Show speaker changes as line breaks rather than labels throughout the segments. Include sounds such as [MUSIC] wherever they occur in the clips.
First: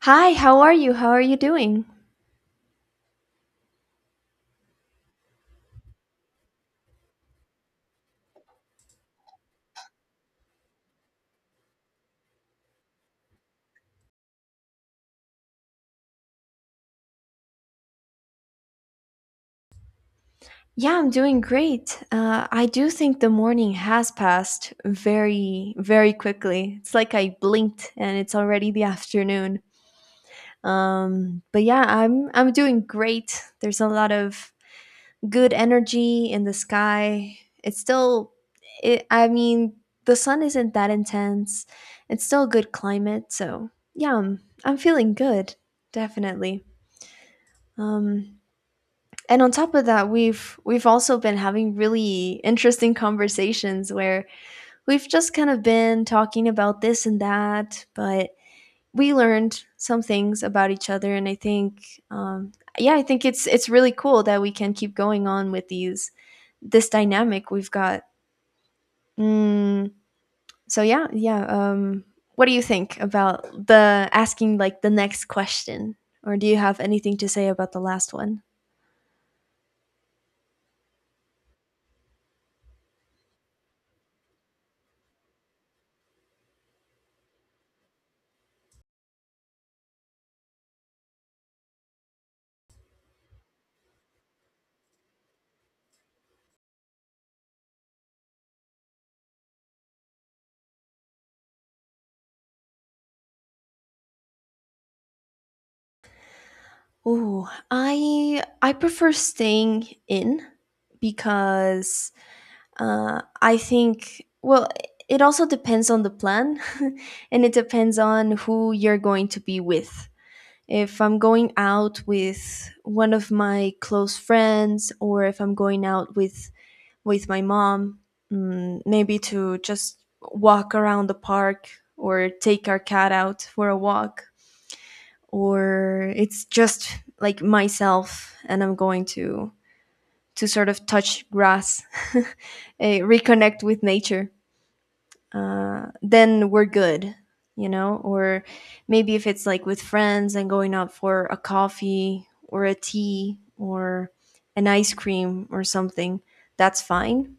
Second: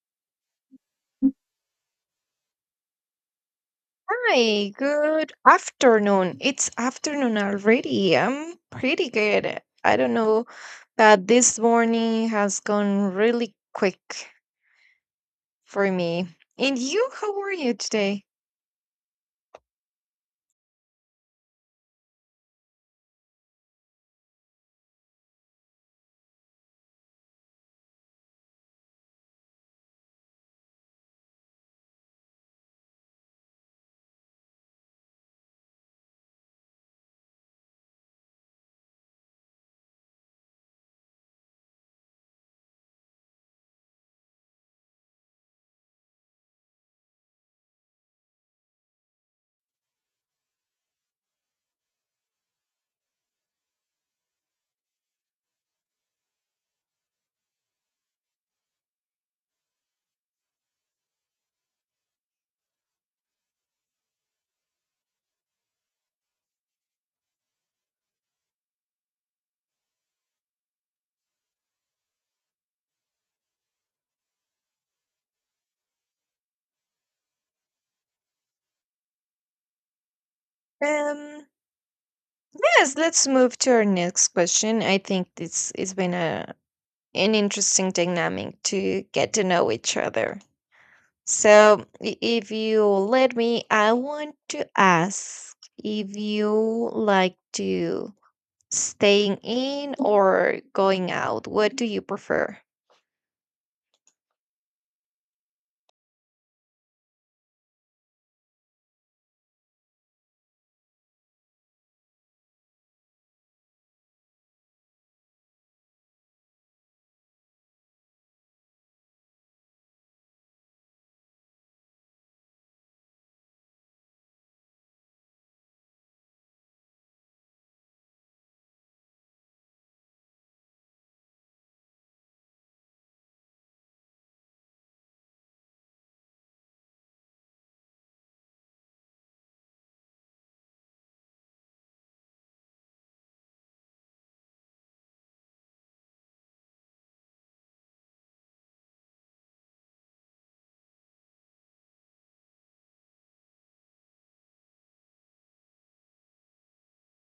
Hi, how are you? How are you doing?
Hi, good afternoon. It's afternoon already. I'm pretty good. I don't know that this morning has gone really quick for me. And you, how are you today?
Yeah, I'm doing great. I do think the morning has passed very, very quickly. It's like I blinked and it's already the afternoon. But yeah, I'm doing great. There's a lot of good energy in the sky. It's still, it, I mean, the sun isn't that intense. It's still good climate, so yeah, I'm feeling good, definitely. Um, and on top of that we've also been having really interesting conversations where we've just kind of been talking about this and that, but we learned some things about each other, and I think yeah, I think it's really cool that we can keep going on with these this dynamic we've got. mm, so yeah. What do you think about the asking like the next question, or do you have anything to say about the last one?
Um, yes, let's move to our next question. I think this has been a an interesting dynamic to get to know each other. So, if you let me, I want to ask if you like to. Staying in or going out? What do you prefer?
Oh, I prefer staying in because I think, well, it also depends on the plan, [LAUGHS] and it depends on who you're going to be with. If I'm going out with one of my close friends, or if I'm going out with my mom, maybe to just walk around the park or take our cat out for a walk, or it's just like myself and I'm going to sort of touch grass, [LAUGHS] reconnect with nature, then we're good, you know. Or maybe if it's like with friends and going out for a coffee or a tea or an ice cream or something, that's fine.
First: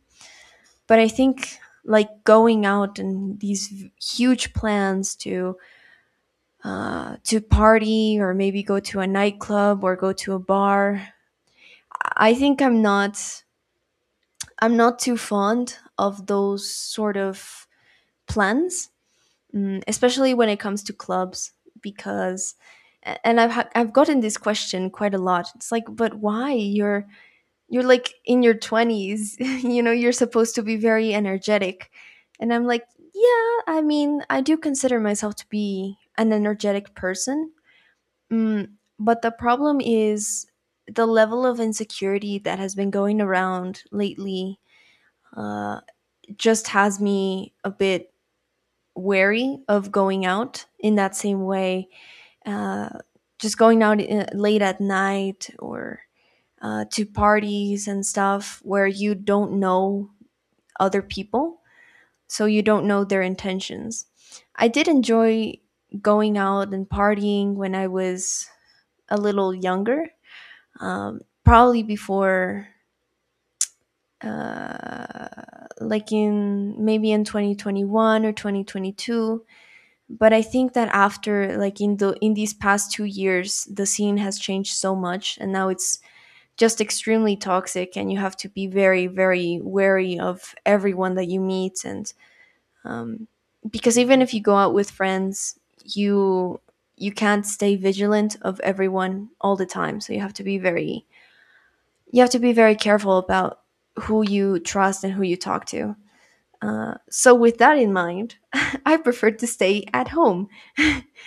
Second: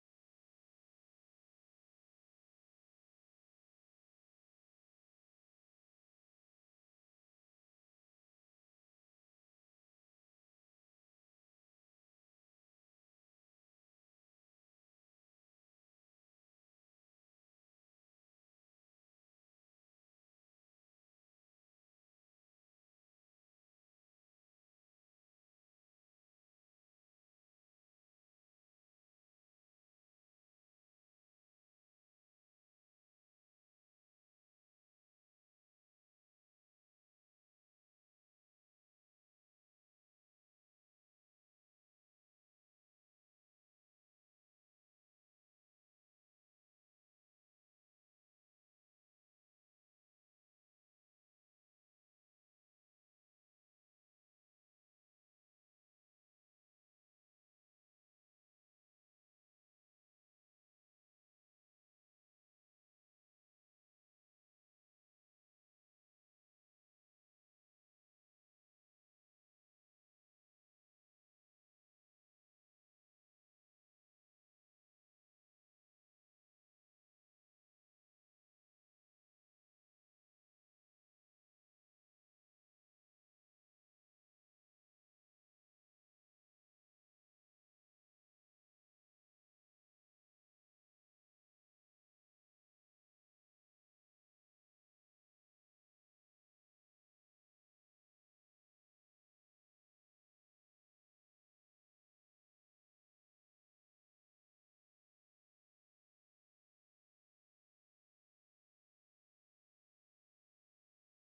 But I think like going out and huge plans to party or maybe go to a nightclub or go to a bar. I think I'm not too fond of those sort of plans, especially when it comes to clubs because a- and I've I've gotten this question quite a lot. It's like, but why you're like in your 20s, [LAUGHS] you know, you're supposed to be very energetic. And I'm like, yeah, I mean, I do consider myself to be an energetic person. Mm, but the problem is the level of insecurity that has been going around lately uh, just has me a bit wary of going out in that same way. Uh, just going out late at night or to parties and stuff where you don't know other people, so you don't know their intentions. I did enjoy going out and partying when I was a little younger, probably before uh, like in maybe in 2021 or 2022. But I think that after like in the in these past two years, the scene has changed so much, and now it's just extremely toxic, and you have to be very, very wary of everyone that you meet. And um, because even if you go out with friends, you you can't stay vigilant of everyone all the time, so you have to be very careful about who you trust and who you talk to. So, with that in mind, [LAUGHS] I prefer to stay at home.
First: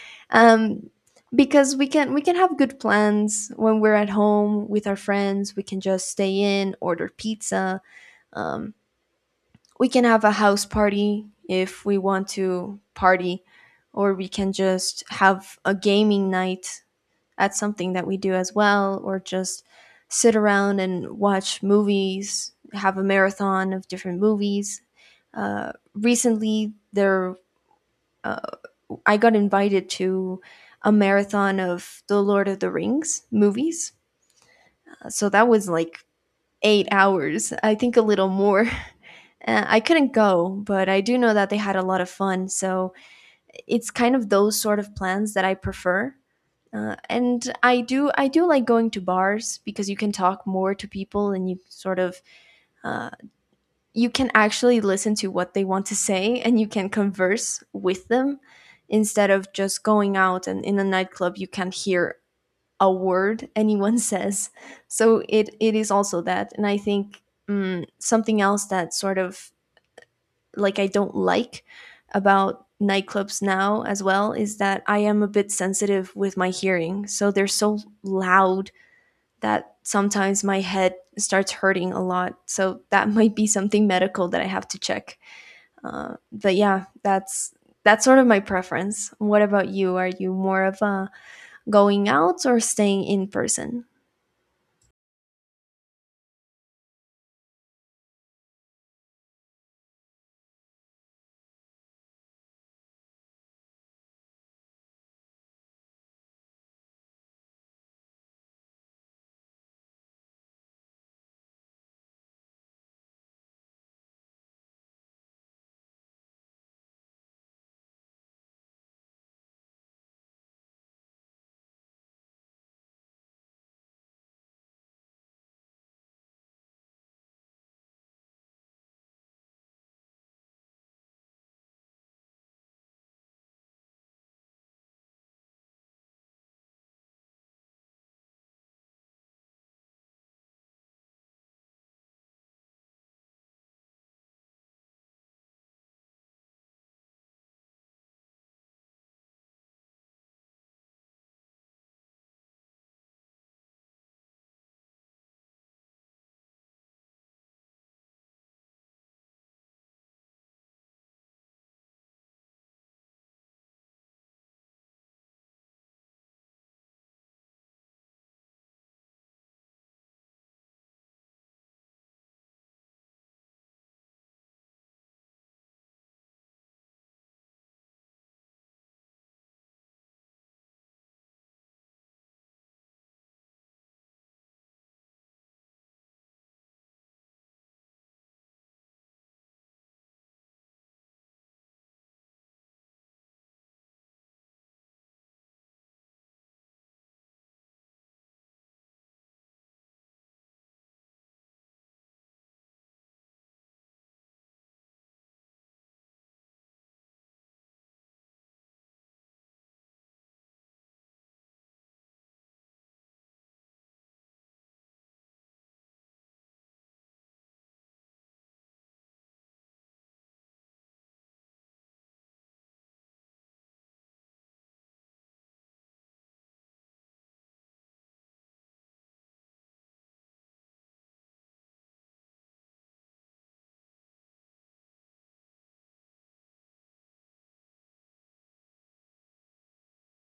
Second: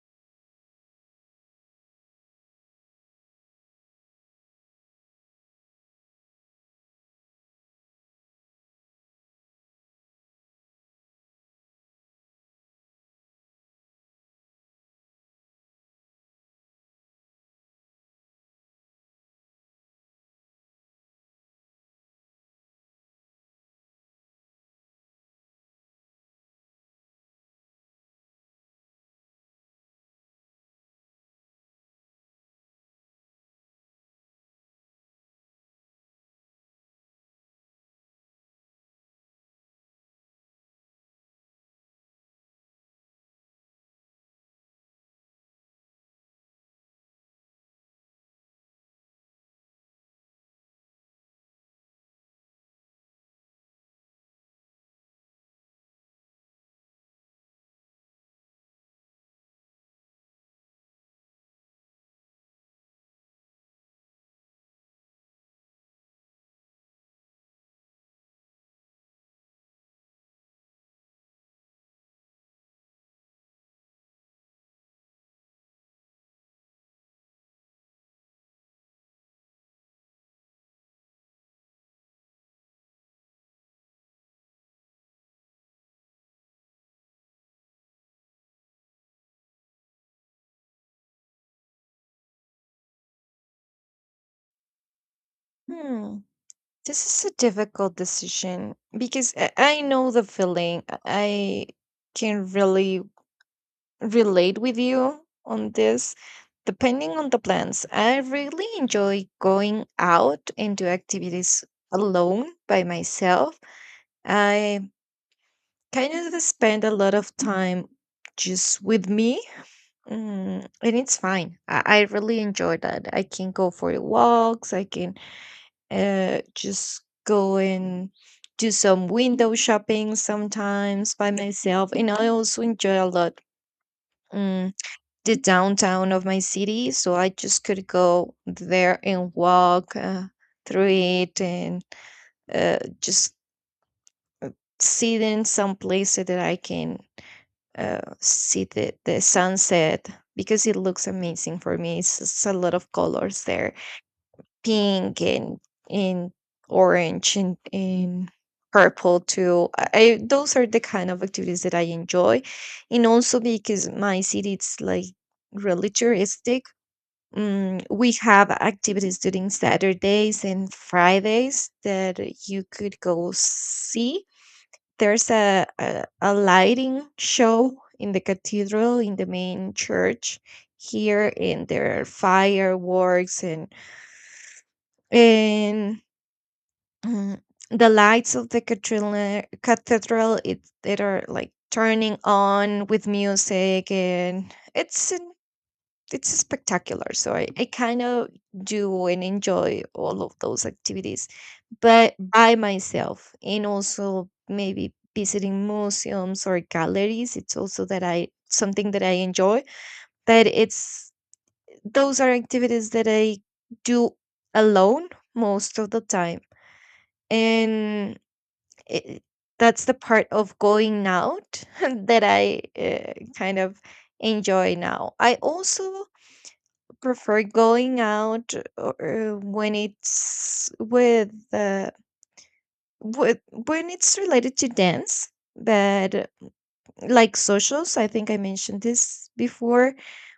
[LAUGHS] um, because we can have good plans when we're at home with our friends. We can just stay in, order pizza. Um, we can have a house party if we want to party, or we can just have a gaming night, that's something that we do as well, or just sit around and watch movies, have a marathon of different movies. Recently, there uh, I got invited to a marathon of the Lord of the Rings movies. So that was like eight hours, I think a little more. [LAUGHS] I couldn't go, but I do know that they had a lot of fun. So it's kind of those sort of plans that I prefer. And I do like going to bars because you can talk more to people, and you sort of uh, you can actually listen to what they want to say and you can converse with them, instead of just going out and in a nightclub you can't hear a word anyone [LAUGHS] says. So it is also that. And I think something else that sort of like I don't like about nightclubs now as well is that I am a bit sensitive with my hearing. So they're so loud that sometimes my head starts hurting a lot. So that [LAUGHS] might be something medical that I have to check. But yeah, that's sort of my preference. What about you? Are you more of a going out or staying in person?
Hmm. This is a difficult decision because I know the feeling. I can really relate with you on this. Depending on the plans, I really enjoy going out and do activities alone by myself. I kind of spend a lot of time just with me. And it's fine. I really enjoy that. I can go for walks. I can just go and do some window shopping sometimes by myself. And I also enjoy a lot, mm, the downtown of my city. So I just could go there and walk through it and, just sit in some places that I can see the sunset because it looks amazing for me. It's just a lot of colors there, pink and orange and purple too. Those are the kind of activities that I enjoy. And also because my city it's like really touristic. We have activities during Saturdays and Fridays that you could go see. There's a a lighting show in the cathedral, in the main church here, and there are fireworks and, mm, the lights of the cathedral it that are like turning on with music, and it's an, it's spectacular. So I kind of do and enjoy all of those activities, but by myself. And also maybe visiting museums or galleries, it's also that I, something that I enjoy, but it's, those are activities that I do alone most of the time. And it, that's the part of going out [LAUGHS] that I kind of enjoy now. I also prefer going out or, when it's with wh- when it's related to dance, but like socials. I think I mentioned this before,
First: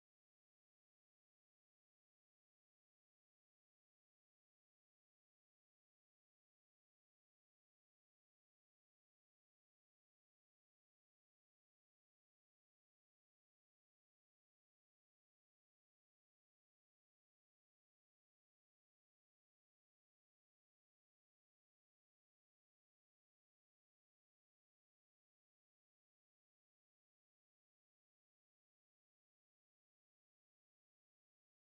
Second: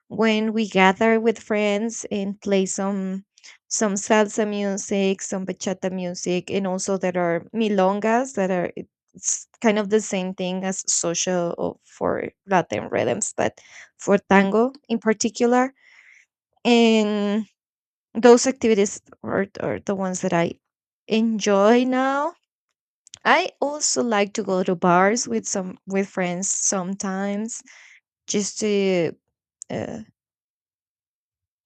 when we gather with friends and play some salsa music, some bachata music. And also there are milongas that are, it's kind of the same thing as social or for Latin rhythms, but for tango in particular. And those activities are the ones that I enjoy now. I also like to go to bars with some, with friends sometimes, just to uh,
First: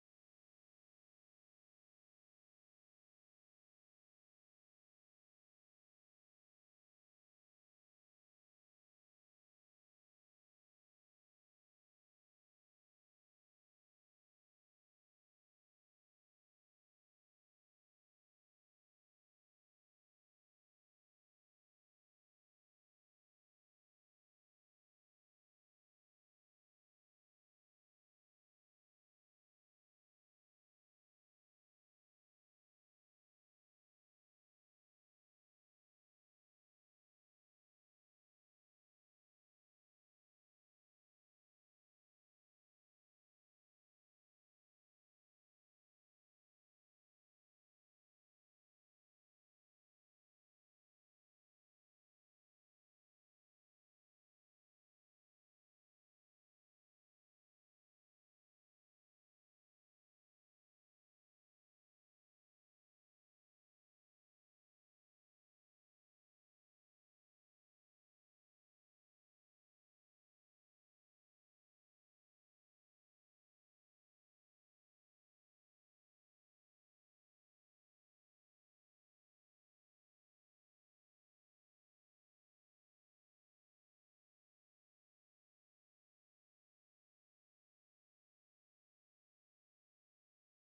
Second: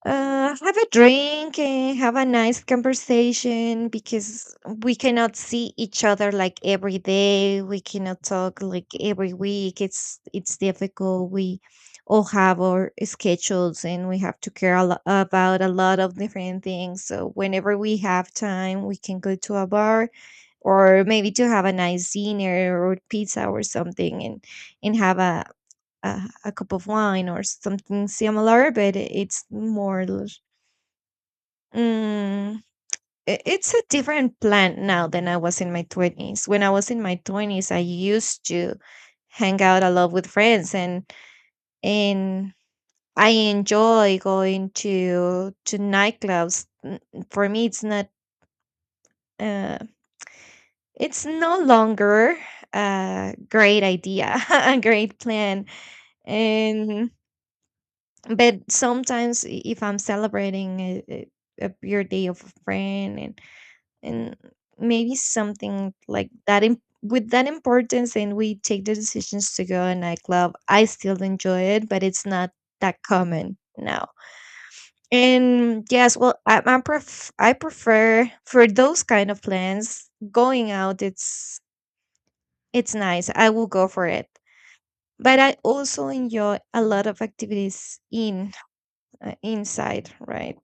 have a drink and have a nice conversation, because we cannot see each other like every day. We cannot talk like every week. It's difficult. We all have our schedules and we have to care about a lot of different things. So whenever we have time, we can go to a bar or maybe to have a nice dinner or pizza or something, and have a, a cup of wine or something similar, but it's more l- mm, I- it's a different plan now than I was in my 20s. When I was in my 20s, I used to hang out a lot with friends, and I enjoy going to nightclubs. For me, it's not, uh, it's no longer a great idea, [LAUGHS] a great plan. And but sometimes, if I'm celebrating a birthday of a friend, and maybe something like that, with that importance, and we take the decisions to go a nightclub, I still enjoy it, but it's not that common now. And yes, well, I I prefer for those kind of plans going out. It's nice. I will go for it. But I also enjoy a lot of activities in, inside, right?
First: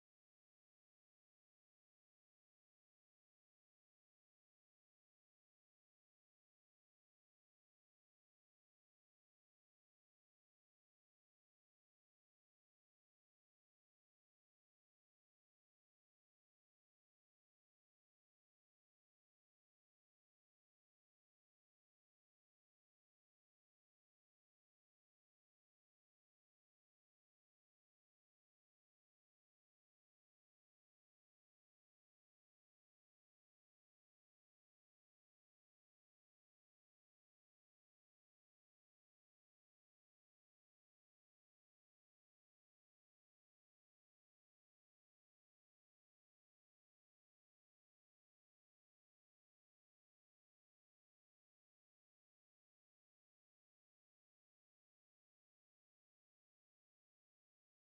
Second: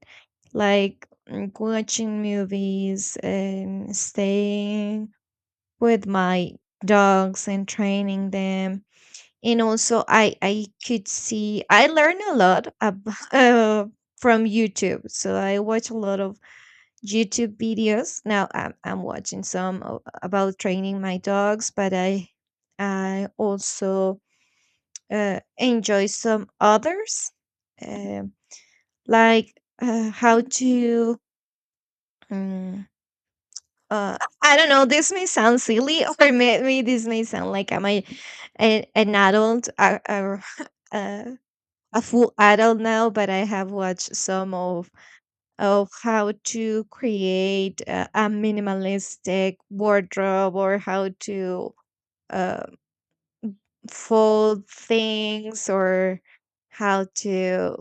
Like, watching movies and staying with my dogs and training them. And also, I could see I learn a lot [LAUGHS] from YouTube. So I watch a lot of YouTube videos. Now I'm watching some about training my dogs, but I also enjoy some others, um like, how to. Um, I don't know. This may sound silly, [LAUGHS] or maybe this may sound like I'm a an adult, [LAUGHS] a a full adult now. But I have watched some of how to create a minimalistic wardrobe, or how to uh, fold things, or how to,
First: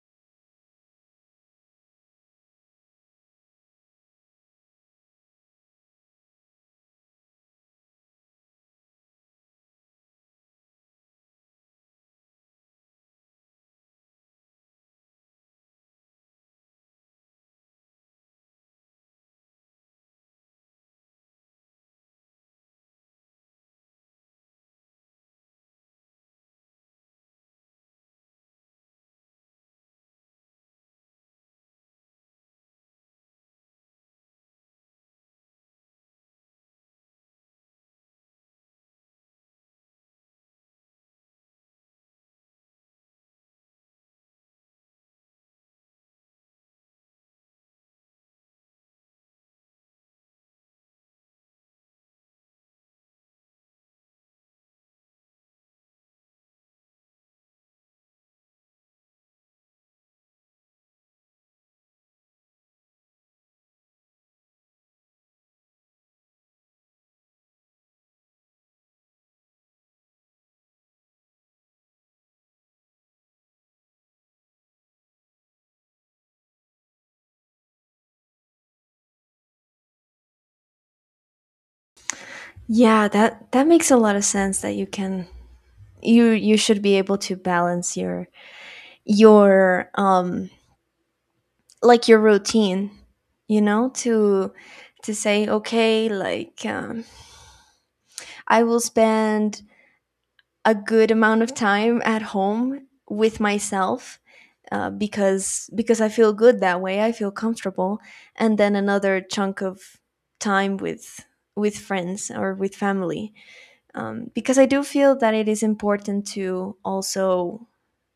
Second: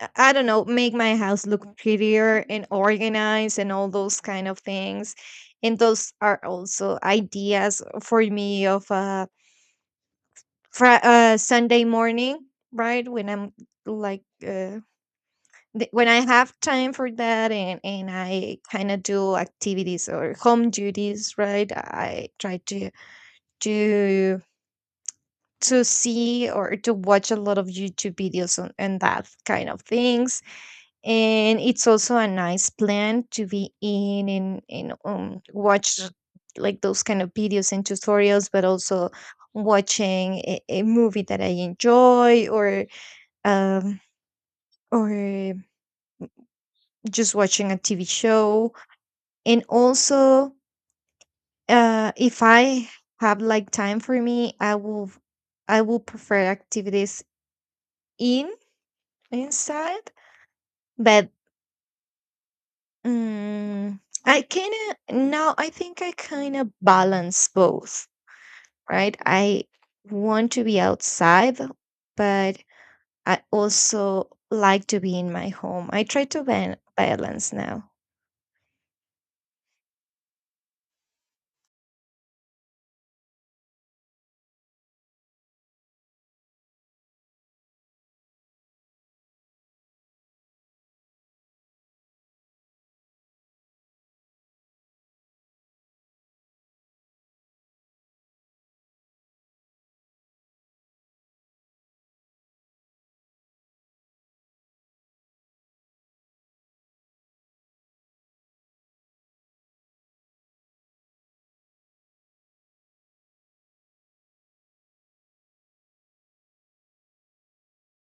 I don't know, make my house look prettier and organized and all those kind of things. And those are also ideas for me of a Sunday morning, right, when I'm like, when I have time for that, and I kind of do activities or home duties, right? I try to to to see or to watch a lot of YouTube videos on, and that kind of things. And it's also a nice plan to be in, and watch, like those kind of videos and tutorials, but also watching a movie that I enjoy, or um, or just watching a TV show. And also if I have like time for me, I will prefer activities in, inside. But um, I kind of now, I think I kind of balance both, right? I want to be outside, but I also like to be in my home. I try to balance now.
Yeah, that makes a lot of sense, that you can you should be able to balance your your um like your routine, you know, to say, okay, like I will spend a good amount of time at home with myself, because I feel good that way, I feel comfortable. And then another chunk of time with friends or with family, because I do feel that it is important to also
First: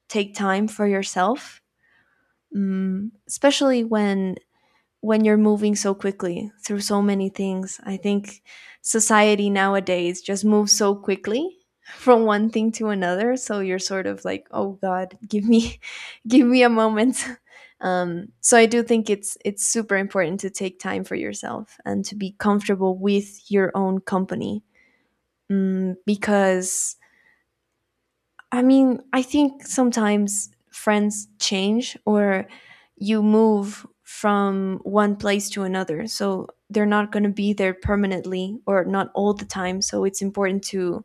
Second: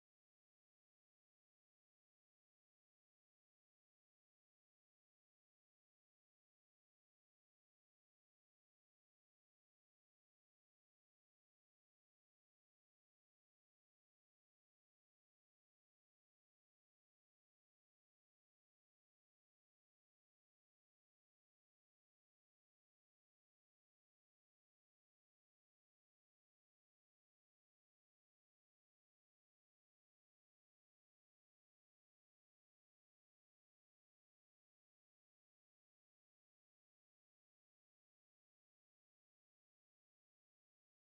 take time for yourself, mm, especially when you're moving so quickly through so many things. I think society nowadays just moves so quickly [LAUGHS] from one thing to another, so you're sort of like, "Oh God, give me, [LAUGHS] give me a moment." [LAUGHS] So I do think it's super important to take time for yourself and to be comfortable with your own company, mm, because I mean, I think sometimes friends change, or you move from one place to another, so they're not going to be there permanently or not all the time. So it's important to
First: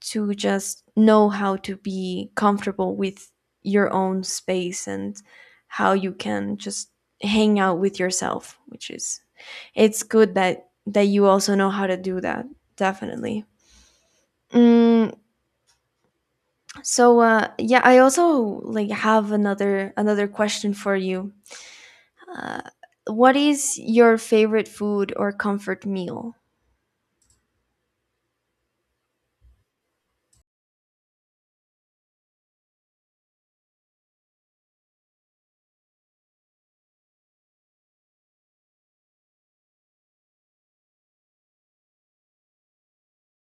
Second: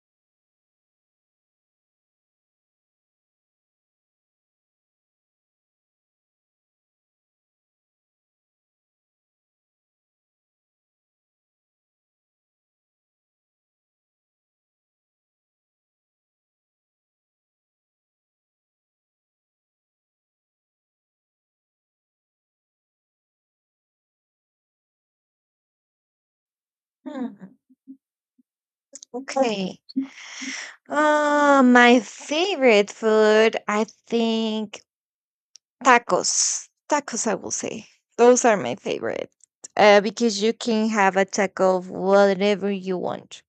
just know how to be comfortable with your own space and how you can just hang out with yourself, which is it's good that you also know how to do that. Definitely. Mm. So yeah, I also like have another question for you. Uh, what is your favorite food or comfort meal?
Hmm, okay, my favorite food, I think, tacos. Tacos, I will say. Those are my favorite. Because you can have a taco of whatever you want.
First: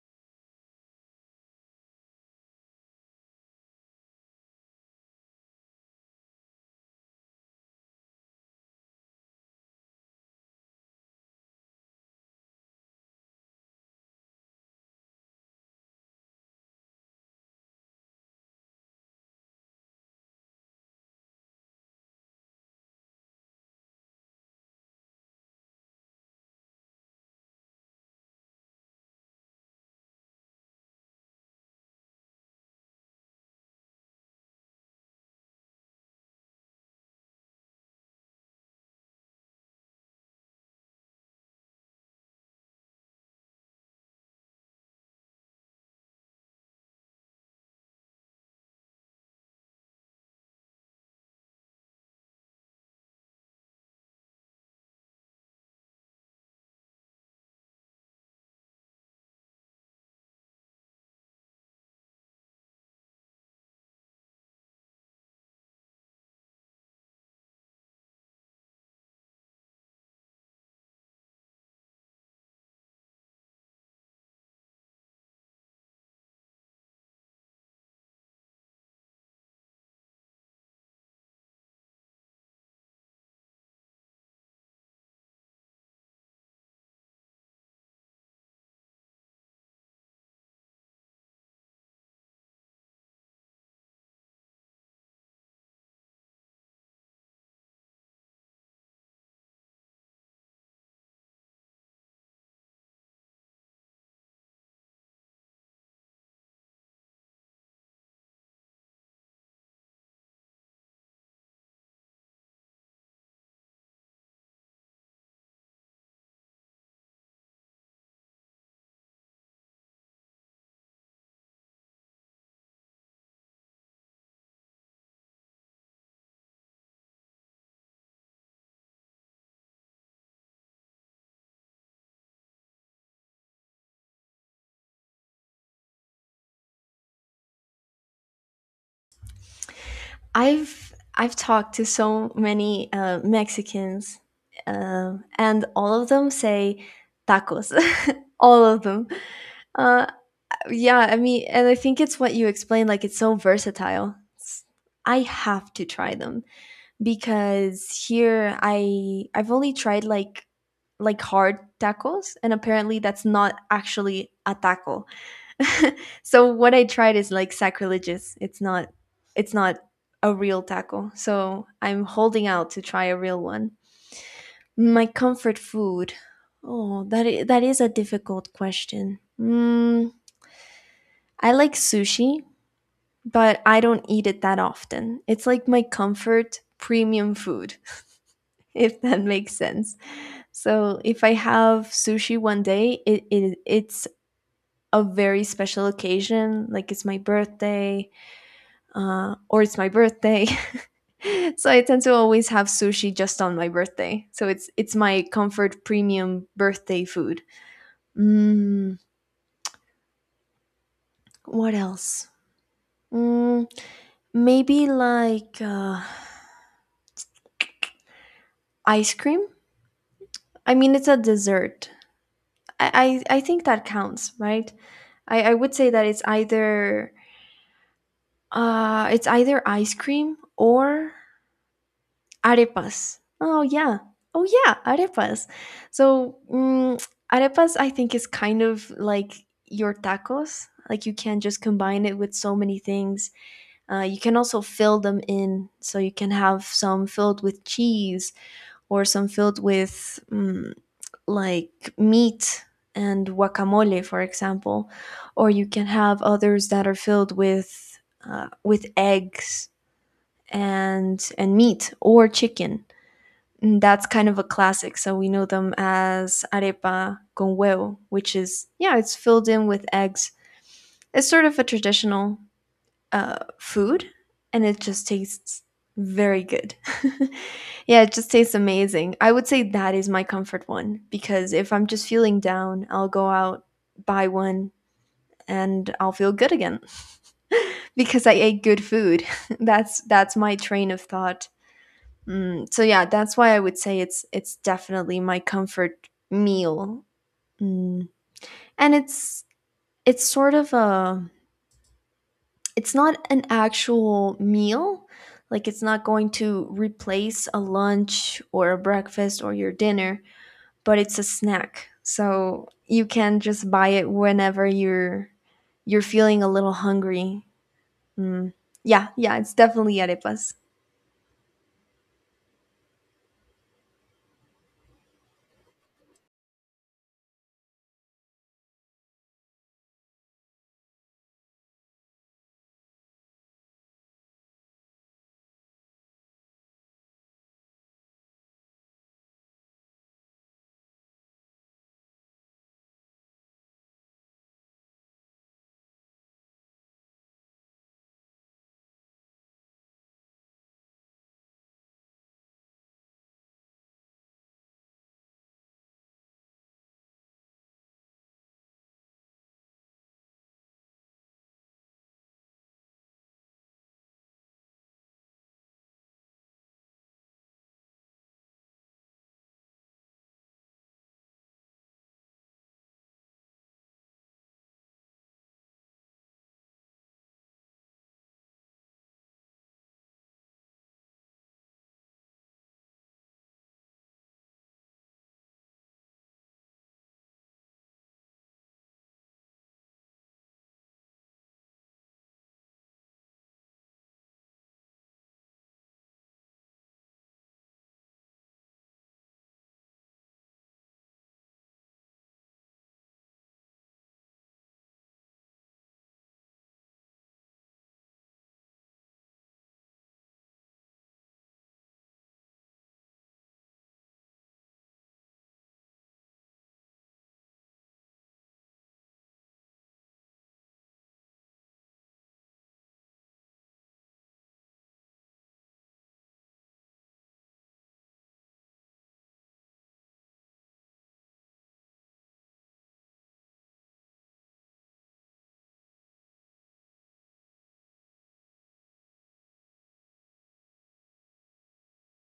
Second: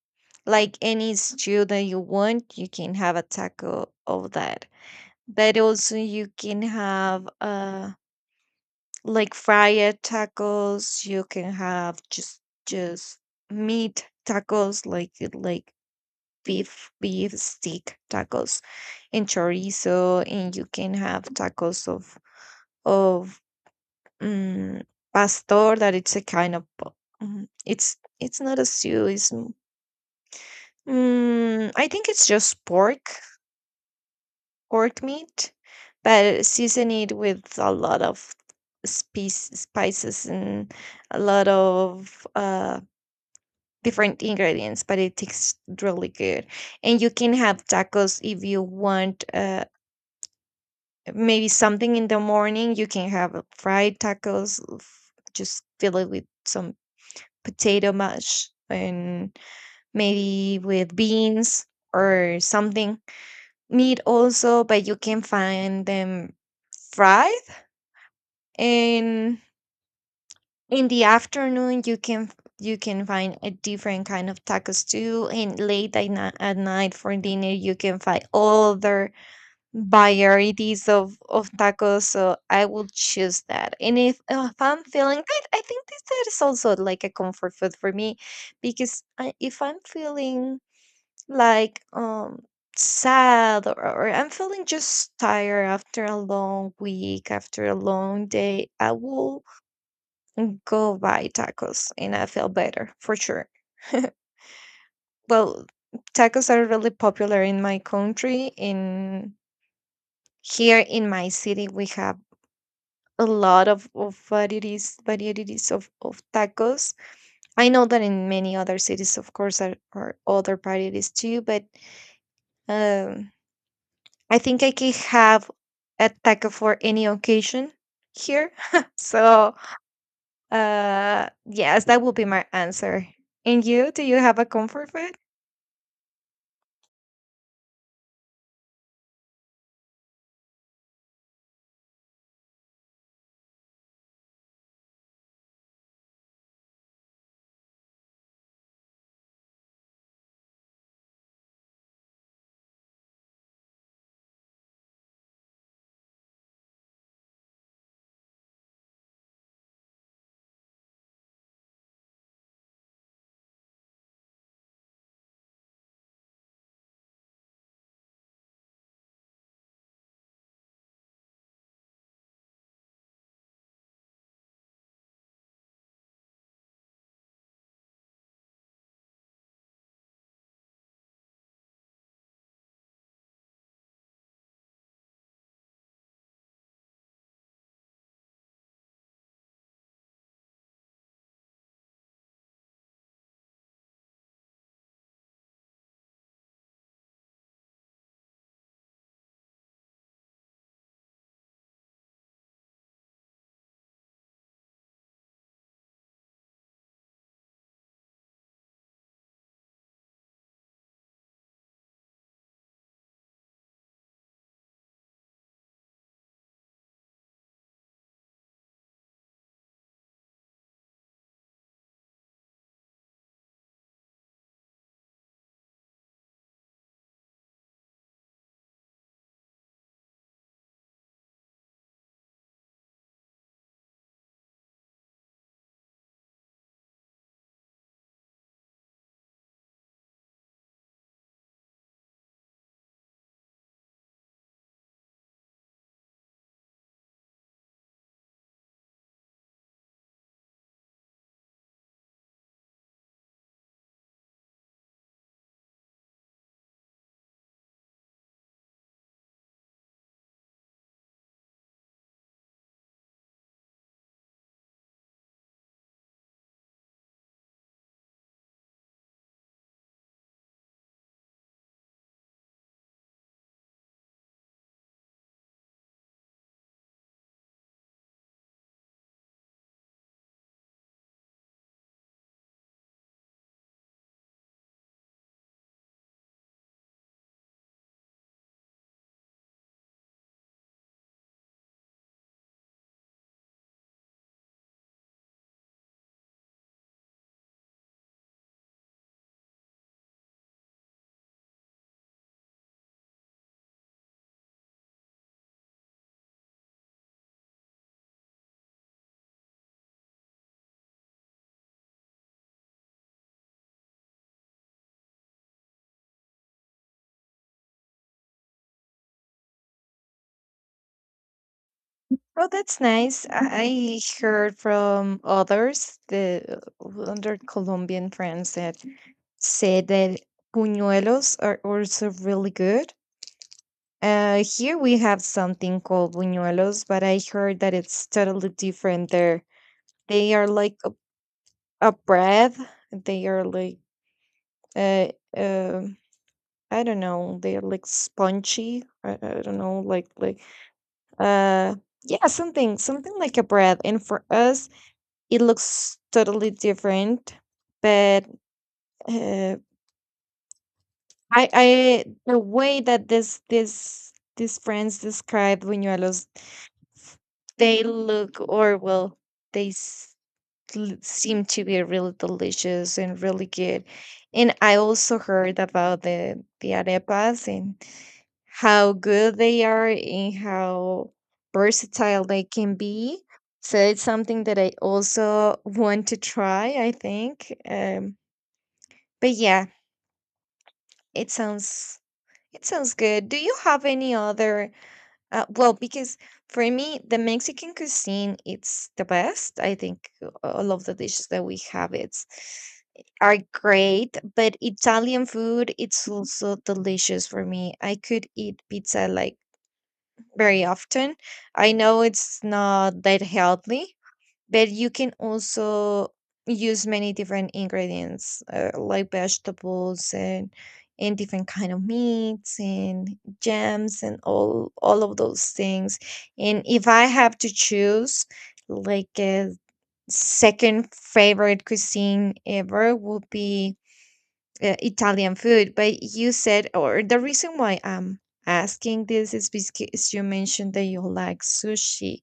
Like any stew that you want, you can have a taco of that. But also you can have like fried tacos. You can have just meat tacos like beef steak tacos and chorizo. And you can have tacos of, Mm, pastor, that it's a kind of it's not a stew. It's I think it's just pork, pork meat, but season it with a lot of spice, spices, and a lot of different ingredients. But it tastes really good, and you can have tacos if you want. Maybe something in the morning you can have fried tacos. Just fill it with some potato mash and maybe with beans or something. Meat also, but you can find them fried. And in the afternoon, you can, you can find a different kind of tacos too. And late at, at night, for dinner, you can find other varieties of tacos. So I will choose that. And if I'm feeling good, I think this, that is also like a comfort food for me. Because I, if I'm feeling like, sad, or I'm feeling just tired after a long week, after a long day, I will go buy tacos and I feel better for sure. [LAUGHS] Well, tacos are really popular in my country. In here, in my city, we have a lot of varieties of tacos. I know that in many other cities, of course, are other varieties too, but um, I think I can have a taco for any occasion here. [LAUGHS] So, yes, that will be my answer. And you, do you have a comfort food?
I've talked to so many Mexicans, and all of them say tacos. [LAUGHS] All of them. Uh, yeah, I mean, and I think it's what you explained. Like, it's so versatile. It's- I have to try them. Because here I've only tried like hard tacos, and apparently that's not actually a taco. [LAUGHS] So what I tried is like sacrilegious. It's not it's not a real taco. So I'm holding out to try a real one. My comfort food. Oh, that is a difficult question. Mm, I like sushi, but I don't eat it that often. It's like my comfort premium food, [LAUGHS] if that makes sense. So if I have sushi one day, it's a very special occasion, like it's my birthday, or it's my birthday. [LAUGHS] So I tend to always have sushi just on my birthday. So it's my comfort premium birthday food. Mm, what else? Mm, maybe like ice cream. I mean, it's a dessert. I think that counts, right? I would say that it's either ice cream or arepas. Oh yeah. Oh yeah, arepas. So, mm, arepas I think is kind of like your tacos. Like, you can just combine it with so many things. You can also fill them in. So you can have some filled with cheese, or some filled with like meat and guacamole, for example. Or you can have others that are filled with eggs and meat or chicken. And that's kind of a classic. So we know them as arepa con huevo, which is, yeah, it's filled in with eggs. It's sort of a traditional food, and it just tastes very good. [LAUGHS] Yeah, it just tastes amazing. I would say that is my comfort one, because if I'm just feeling down, I'll go out, buy one, and I'll feel good again [LAUGHS] because I ate good food. [LAUGHS] That's my train of thought. Mm, so yeah, that's why I would say it's definitely my comfort meal. Mm. And it's sort of a it's not an actual meal. Like, it's not going to replace a lunch or a breakfast or your dinner, but it's a snack. So you can just buy it whenever you're feeling a little hungry. Mm. Yeah, yeah, it's definitely arepas.
Oh, that's nice. I heard from others, the other Colombian friends that, say that buñuelos are also really good. Here we have something called buñuelos, but I heard that it's totally different there. They are like a bread. They are like uh, uh, I don't know. They are like spongy. I don't know, like uh yeah, something, something like a bread. And for us, it looks totally different, but. Uh, I the way that this these friends described Buñuelos, they look or well, they s- seem to be really delicious and really good. And I also heard about the arepas and how good they are and how versatile they can be. So it's something that I also want to try, I think. But yeah, it sounds, it sounds good. Do you have any other? Well, because for me, the Mexican cuisine it's the best. I think all of the dishes that we have it's are great. But Italian food it's also delicious for me. I could eat pizza like very often. I know it's not that healthy, but you can also use many different ingredients, like vegetables and different kind of meats and jams and all of those things. And if I have to choose like a second favorite cuisine ever would be, Italian food. But you said, or the reason why I'm asking this is because you mentioned that you like sushi,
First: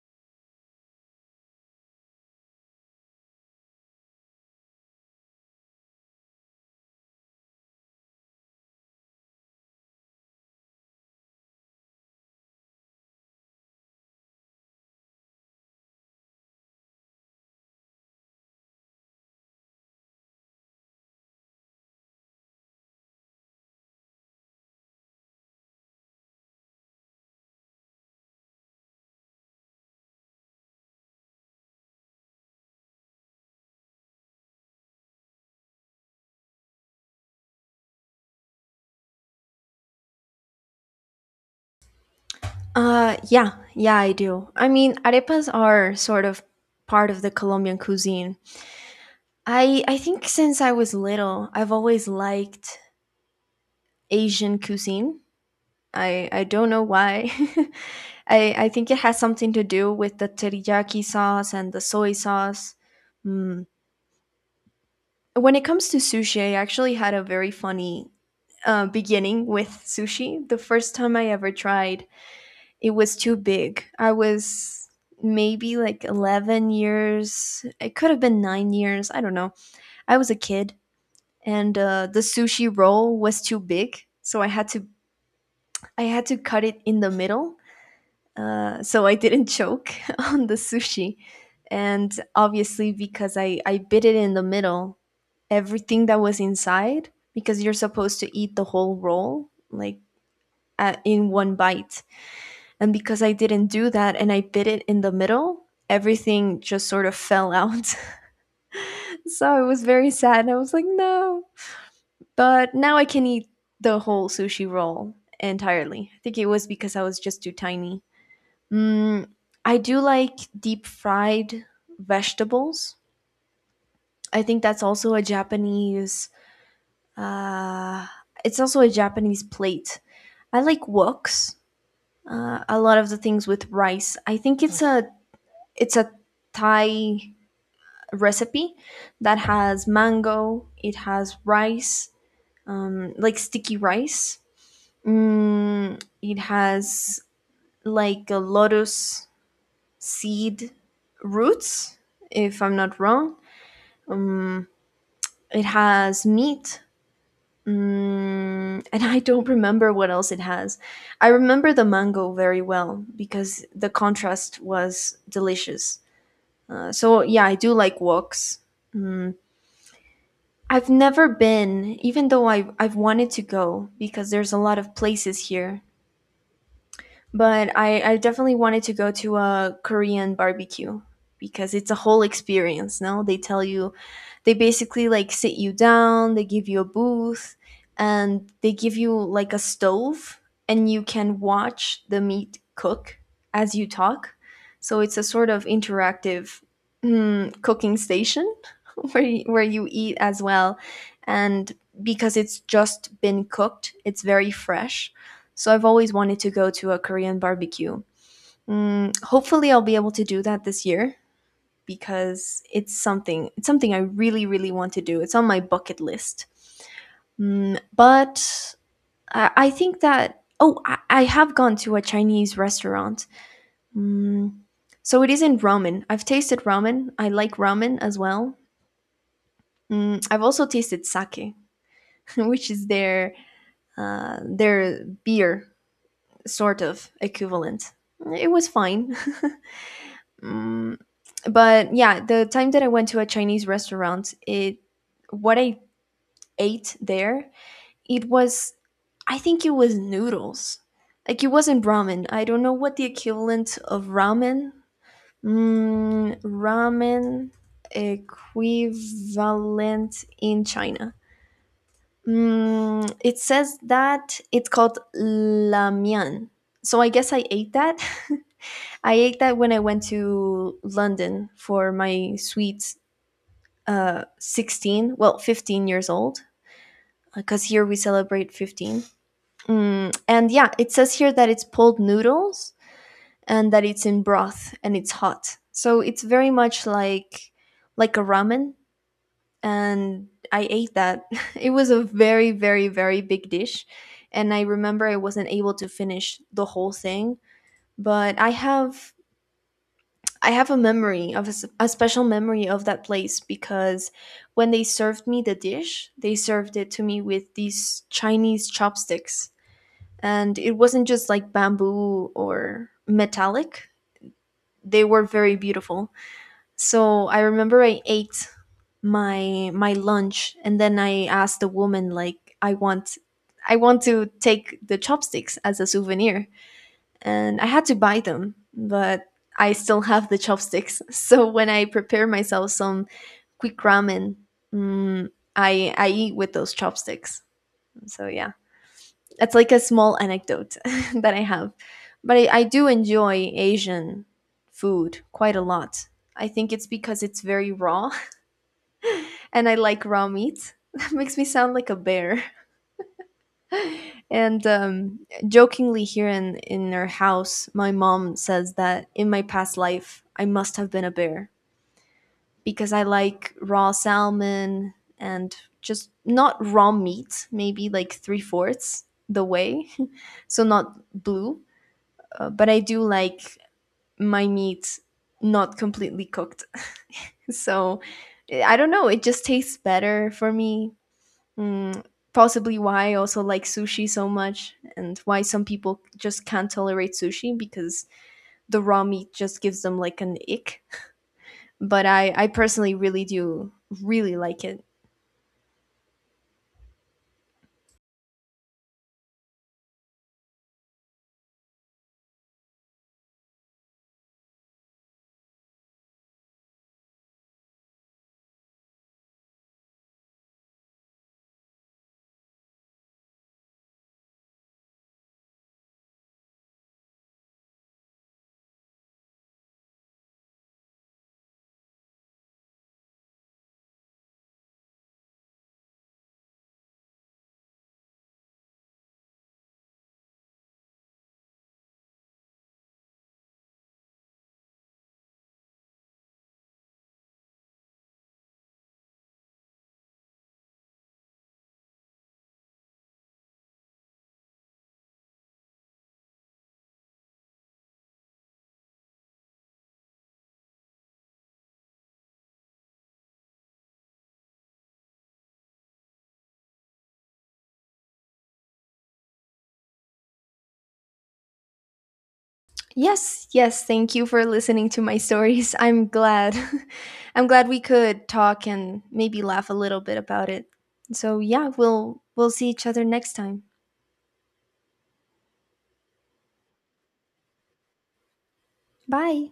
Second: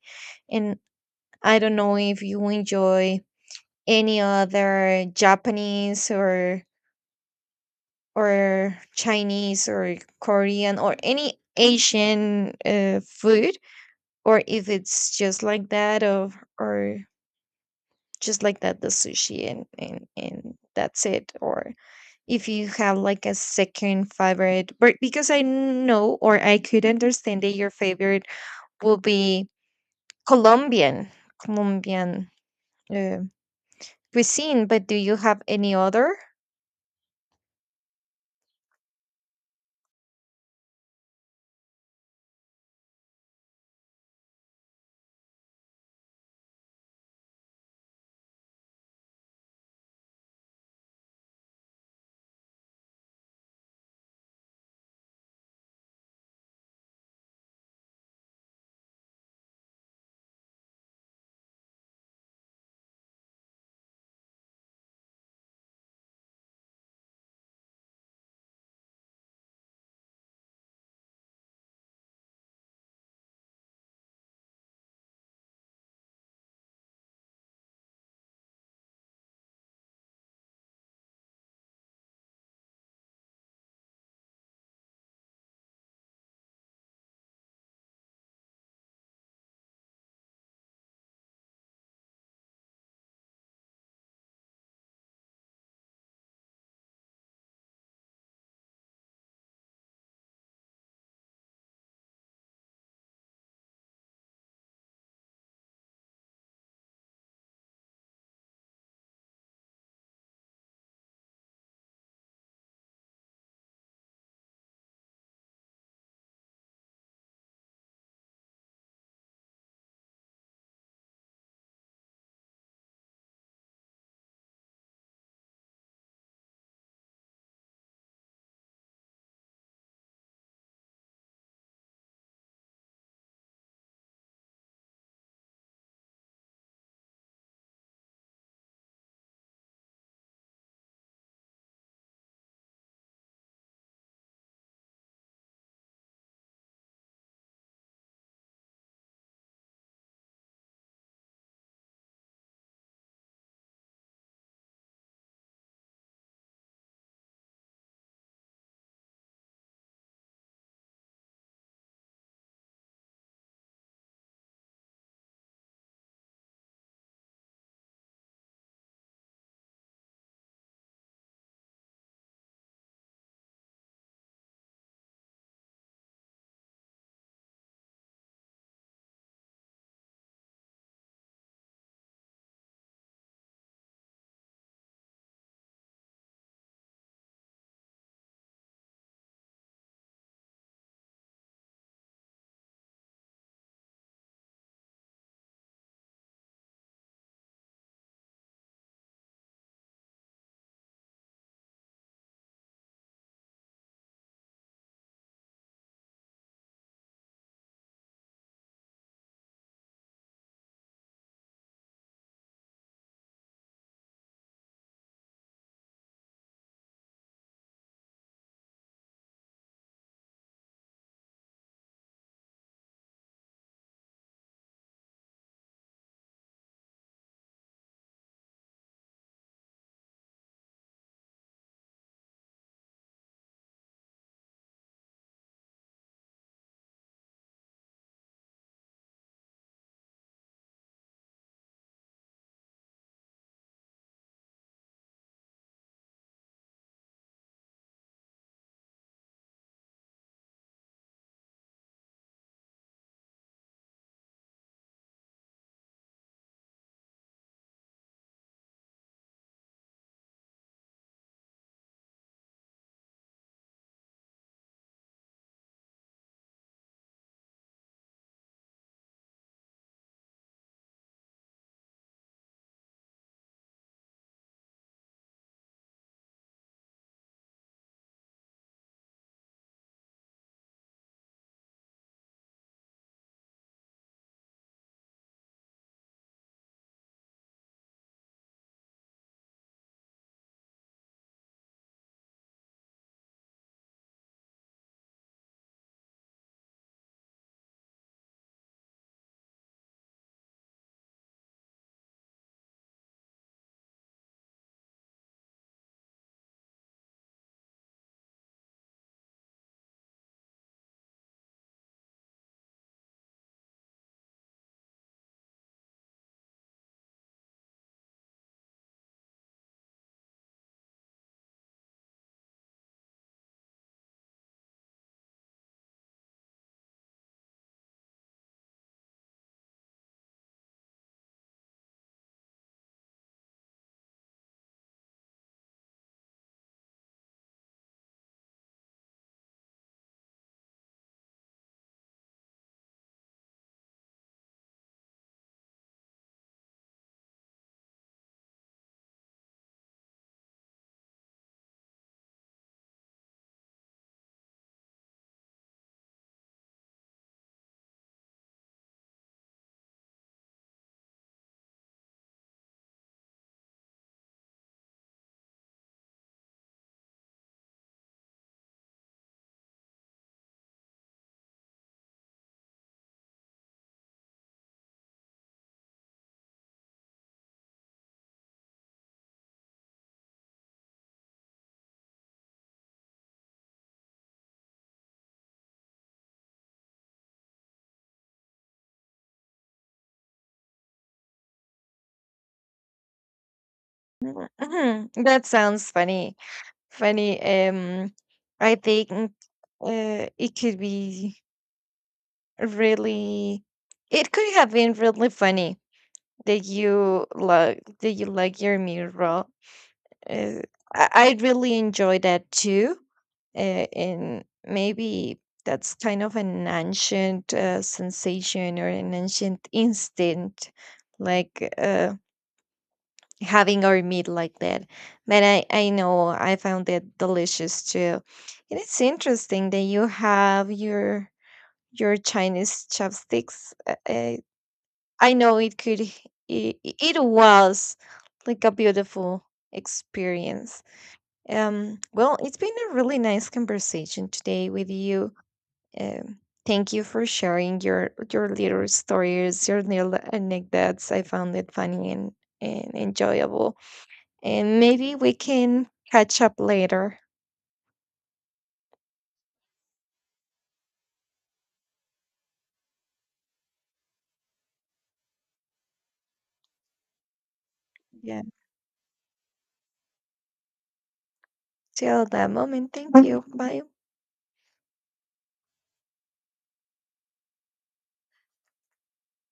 and I don't know if you enjoy any other Japanese or Chinese or Korean or any Asian, food. Or if it's just like that, or just like that, the sushi and and that's it. Or if you have like a second favorite. But because I know, or I could understand that your favorite will be Colombian, Colombian. uh, cuisine. But do you have any other?
Yeah, yeah, I do. I mean, arepas are sort of part of the Colombian cuisine. I think since I was little, I've always liked Asian cuisine. I don't know why. [LAUGHS] I think it has something to do with the teriyaki sauce and the soy sauce. Mm. When it comes to sushi, I actually had a very funny beginning with sushi. The first time I ever tried it, was too big. I was maybe like 11 years. It could have been 9 years. I don't know. I was a kid and the sushi roll was too big, so I had to cut it in the middle. So I didn't choke [LAUGHS] on the sushi. And obviously because I bit it in the middle, everything that was inside, because you're supposed to eat the whole roll like in one bite. And because I didn't do that and I bit it in the middle, everything just sort of fell out. [LAUGHS] So it was very sad, and I was like, no. But now I can eat the whole sushi roll entirely. I think it was because I was just too tiny. Mm, I do like deep fried vegetables. I think that's also a Japanese. Uh, it's also a Japanese plate. I like woks. A lot of the things with rice. I think it's a Thai recipe that has mango, it has rice, like sticky rice. Mm, it has like a lotus seed roots, if I'm not wrong. Um, it has meat. Mm, and I don't remember what else it has. I remember the mango very well because the contrast was delicious. So yeah, I do like woks. Mm, I've never been, even though I've wanted to go because there's a lot of places here. But I definitely wanted to go to a Korean barbecue, because it's a whole experience, no? They tell you, they basically like sit you down, they give you a booth, and they give you like a stove, and you can watch the meat cook as you talk. So it's a sort of interactive, cooking station [LAUGHS] where you eat as well, and because it's just been cooked it's very fresh. So I've always wanted to go to a Korean barbecue. Mm, hopefully I'll be able to do that this year, because it's something I really really want to do. It's on my bucket list. Mm, but I think that oh I have gone to a Chinese restaurant. Mm, so it isn't ramen. I've tasted ramen, I like ramen as well. Mm, I've also tasted sake, [LAUGHS] which is their beer sort of equivalent. It was fine. [LAUGHS] Mm, but yeah, the time that I went to a Chinese restaurant, it, what I ate there, it was, I think it was noodles. Like it wasn't ramen. I don't know what the equivalent of ramen. Mm, ramen equivalent in China. Mm, it says that it's called lamian. So I guess I ate that. [LAUGHS] I ate that when I went to London for my sweet 16, well, 15 years old, because here we celebrate 15. Mm, and yeah, it says here that it's pulled noodles and that it's in broth and it's hot. So it's very much like a ramen, and I ate that. [LAUGHS] It was a very, very, very big dish. And I remember I wasn't able to finish the whole thing, but I have a memory of a special memory of that place because when they served me the dish, they served it to me with these Chinese chopsticks, and it wasn't just like bamboo or metallic. They were very beautiful. So I remember I ate my lunch and then I asked the woman, like, I want to take the chopsticks as a souvenir, and I had to buy them, but I still have the chopsticks. [LAUGHS] So when I prepare myself some quick ramen, mm, I eat with those chopsticks. So yeah, it's like a small anecdote [LAUGHS] that I have. But I do enjoy Asian food quite a lot. I think it's because it's very raw, and I like raw meat. [LAUGHS] That makes me sound like a bear. And jokingly, here in our house, my mom says that in my past life, I must have been a bear, because I like raw salmon and just not raw meat, maybe like three-fourths the way. [LAUGHS] So, not blue. But I do like my meat not completely cooked. [LAUGHS] So, I don't know. It just tastes better for me. Mm, possibly why I also like sushi so much, and why some people just can't tolerate sushi, because the raw meat just gives them like an ick. [LAUGHS] But I personally really do really like it.
Mhm. That sounds funny. Funny. I think, it could be really, it could have been really funny that you like, your meal raw. Uh, I really enjoy that too. And maybe that's kind of an ancient, sensation or an ancient instinct, like, having our meat like that. But I know I found it delicious too. And it's interesting that you have your Chinese chopsticks. I know it could, it was like a beautiful experience. Um, well, it's been a really nice conversation today with you. Um, thank you for sharing your little stories, your little anecdotes. I found it funny, and enjoyable. And maybe we can catch up later.
Yes, yes, thank you for listening to my [LAUGHS] stories. I'm glad. [LAUGHS] I'm glad we could
Yeah.
talk and maybe laugh a little bit about it. So yeah, we'll
Till
we'll
that
see each
moment,
other
thank
next
you.
time.
Bye.
Bye.